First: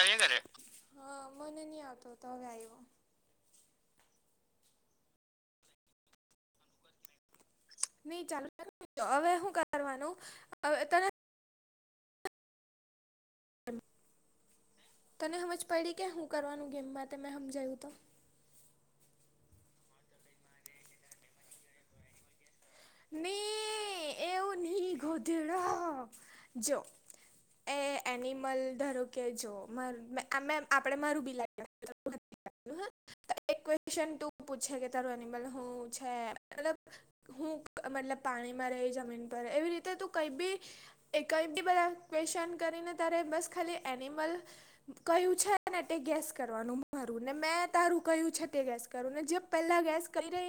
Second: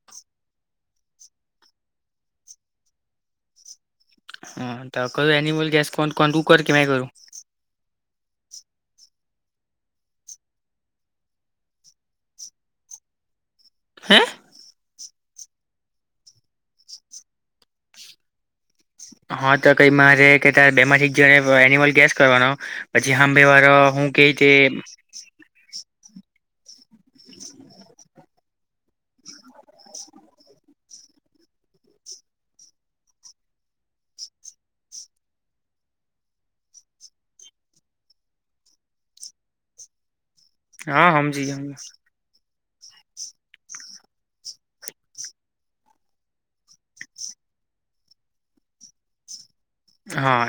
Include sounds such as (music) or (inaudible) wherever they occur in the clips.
આવ્યા કરે હા મને નહીં આવતો હતો હવે આવ્યો. હા તો કરું એનિમલ ગેસ કો કોું કર કે કરું. નહી ચાલ હવે હુ કરવાનું ત હમ હે? તને સમમજ પડી કે હું કરવાનું ગેમમાં મેં સમમજયું તો હા તો કઈ મારે કે તારે બેમાથી જ જો એનિમલ ગેસ કરવાનો પછી ને હાંભે વારો હું કેય તે એવું નહી જો (unintelligible) એ એનિમલ ધારો કે જો મા આપણેે મારું બીલા હ (unintelligible) (inaudible) એક ક્વેશન તું પૂછે કે તારું એનિમલ હું છે મતલબ હું મતલબ પાણીમાં રહી જમીન પર એવી રીતે તું કઈ બી હા એ હમજી કઈ બી ગયો બધા ક્વેશચન કરીને તારે બસ ખાલી એનિમલ ક્યું છે ને તે ગેસ કરવાનું મારું ને મેં તારું કહ્યું છે તે ગેસ કરું ને જે પહેલા હા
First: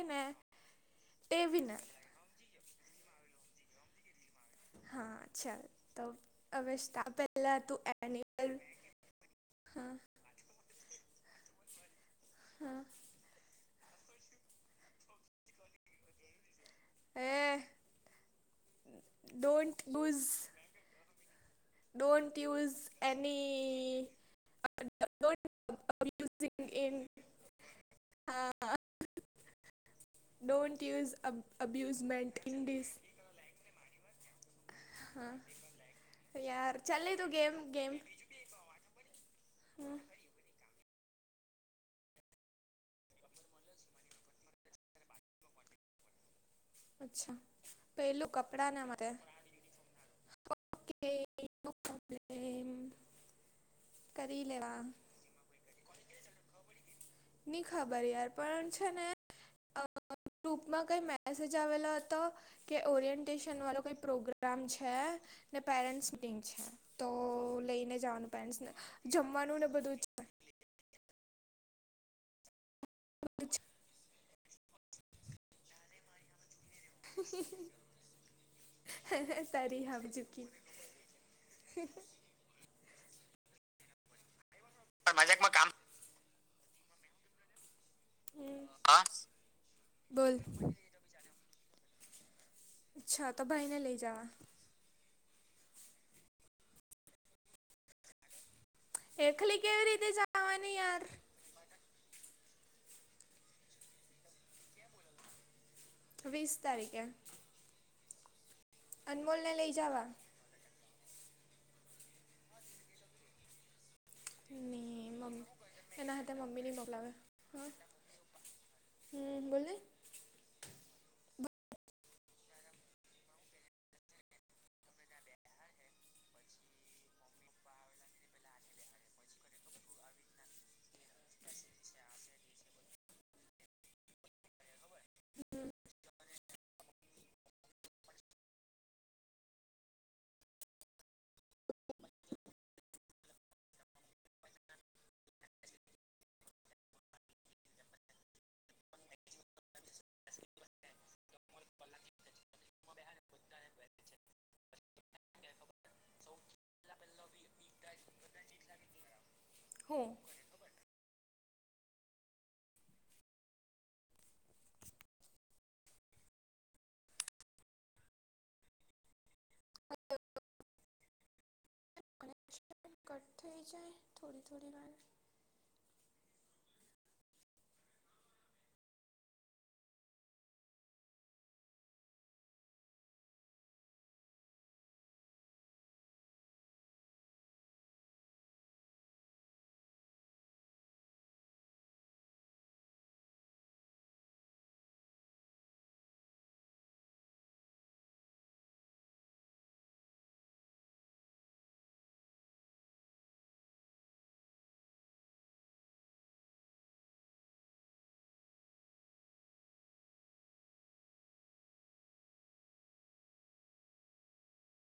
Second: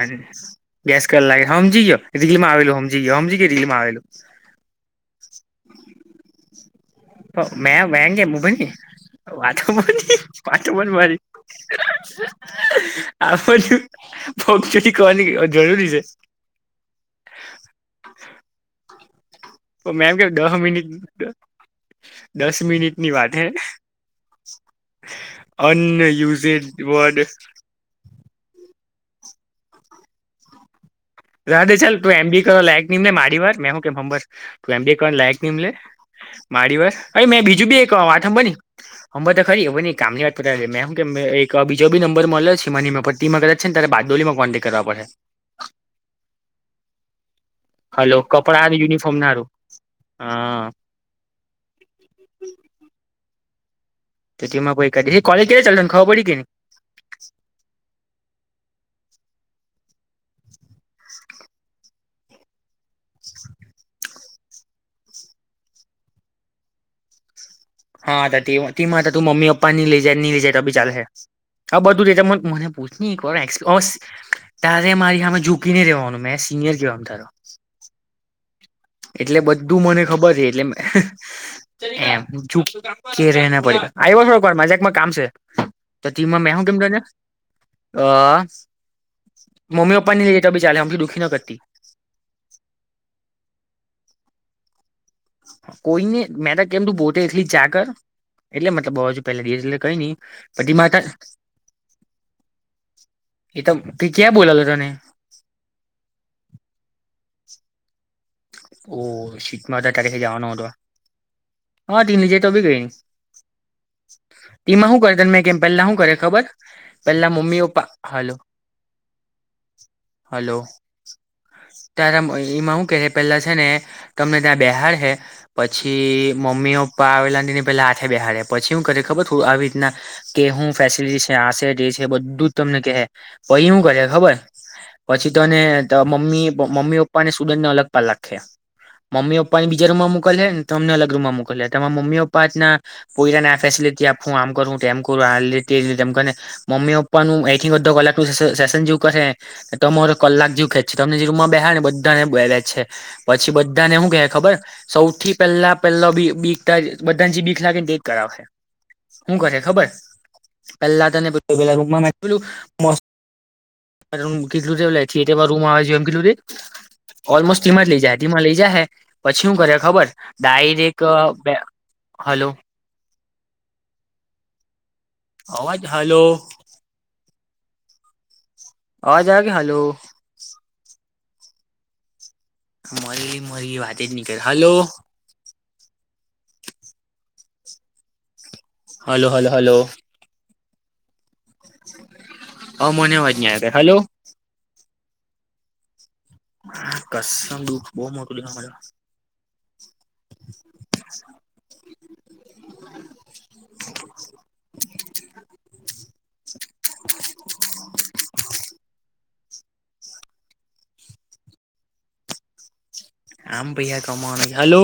ગેસ ક લાગે વિનર હમજી ગયો રીલમાં આવેલું હમજી ગયો હમજી ગયો રીલ માં આવેલું હા ચાલ તો અવશતા મે વાગે મભલની વાતો હા પણ વાતો પણ મારી હા આ. બ ચેરી કરવાની જરૂરી છે. હે ડોન્ટન્ટ મેમ કે બુઝ. દહ મિનિટ દસ મિનિટની વાત હે. અનયુઝેડ વર્ડ હા ડોન્ટ યુઝ રાધે ચાલ તું એમ બી કરવા લાયક નીમ લે મારી વાર મેં હું કેંર તું એમબી કરવા હા લાયક નીમ લે યાર મારી વાર ચાલે અરે તો મેં ગેમ બીજું બી ગેમ એક વાત હંબાની અંબા તો ખરી બ કામની વાત મેમ કે એક બીજો નંબર મળલો છે એ મનીમાં કદા જ છે ત્યારે બારડોલીમાં કોન્ટેક્ટ કરવા પડશે. (inaudible) અચ્છા હલો પેલું કપડા અને ને મરે યુનિફોર્મ ના એમ્લેમ. હારું હા તેથીમાં કો કોલેજ કયારે ચાલુ થવાની ખબર પડી કે ની ની ખબર યાર પણ છેને. ગ્રુપમાં કઈ મેસેજ આવેલો હતો કે ઓરિએન્ટેશન વાળો કઈ પ્રોગ્રામ છે. ને પેરેન્ટ્સ મીટિંગ છે તો લઈને જવાનું હાી પેરેન્ટ્સને તો તેમાં તો તું મમ્મી જમવાનું ને પપ્પા ની બધું લઈ જાય ની લઈ જાય તો બી ચાલલે હે. આ બધુંતે મને પૂછ ન એક વારસ તારે મારી હમે જુ જુકીને રેવાનું મે એ સિનય કે અનંધરો. (inaudible) એટલે તારી બધું મને હાવ ખબર છે ચૂકી એટલે એમ. ચૂપ કે રે ને ભાઈ આવ્યો મેં જરાક મા જરાક કામ છે. મજાકમાં કામ તો ટીમાં મે હું કેમ તને. અ હમ હા મમ્મી પપ્પાને ની લઈ બોલ જાય તો બી ચાલે અમથી દુઃખી ની કરતી. અચ્છા તો ભાઈ ને લઈ જવા. કોઈ ને મેં તો કેમ તું પોતે એકલી જા કર. એટલે મતલબ બોજ પેલે એકલી દિવસ એટલે કેવી કંઈ રીતે ની જવાની પછી માર યાર તાં જ ઈ તો ક્યાં બોલાવે તને. વીસ તારીકે. ઓ શીટ લઈ મેં અઢાર જવા તારીખે જવાનો હતો હા તેને લઈ જાય તો બી કંઈ ની. ને ટીમા હું કરે ત મેં મમ્મી કેમ પહેલા હું એના કરે હાથે ખબર મમ્મી ની મોકલાવે પહેલા મમ્મી પપ્પા હાલો. હમ્મ બોલની. હલો તારા એમાં હું કે. પેલા છે ને તમને ત્યાં બેહાર હૈ. પછી મમ્મી પપ્પા આવેલાા તેને પેલા હાથે બેહાડે પછી હું કરે ખબર થું આવી રીતના કે હું ફેસિલિટી છે આશે જે છે બધું જ તમને કેહે પહી હું કરે ખબર પછી તને ત મમ્મી મમ્મી પપ્પાને સ્ટુડન્ટ ને અલગ પાડી લાખે. મમ્મી પપ્પાને બીજા રુમમાં મોકલહે છે ને તમને અલગ રૂમ મા મોકલે હૈ. તમારા મમ્મી પપ્પા આ રીતના. પોઈરાને આ ફેસિલિટી આપું હું આમ કરું તે તેમ કરું હું આ રીતે તે રીતે. મમ્મી પપ્પાનું એ થી અડધા કલાક જેટલું સેસન જેવું કરહે. ને તમોરે કલાક જેવું ખેચે તમને જે રૂમમાં બેહાડે ને બધા ને બેહાડેલા છે. પછી બધાને હું કે ખબર સૌથી પહેલા પહેલા બી બી બધા જે બીખ લાગે ને તેજ કરાવે હૈ. શું કરે ખબર હું પેલા તને પેલા રૂમમાં મસ્ત. તારે રૂમ કેટલુ થિયેટરમાં રૂમ આવે એમ કેટલું રીતે ઓલમોસ્ટ જિમ મા જ લઈ જાય હ જીમાં લઈ જાય હે પછી હું કરે ખબર ડાયરેક્ટ હાલો. કટ થઈ જાય થોડી થોડી વારે. અવાજ હલો. આ જાગ હલો. મરી મરી વાતે જ નનીકળે હલો. Hello hello hello. હ મોન અવાજ ની હલો. કસમ દુઃખ બહુ મોટું. આમ પૈહા કમાવાના છે હલો.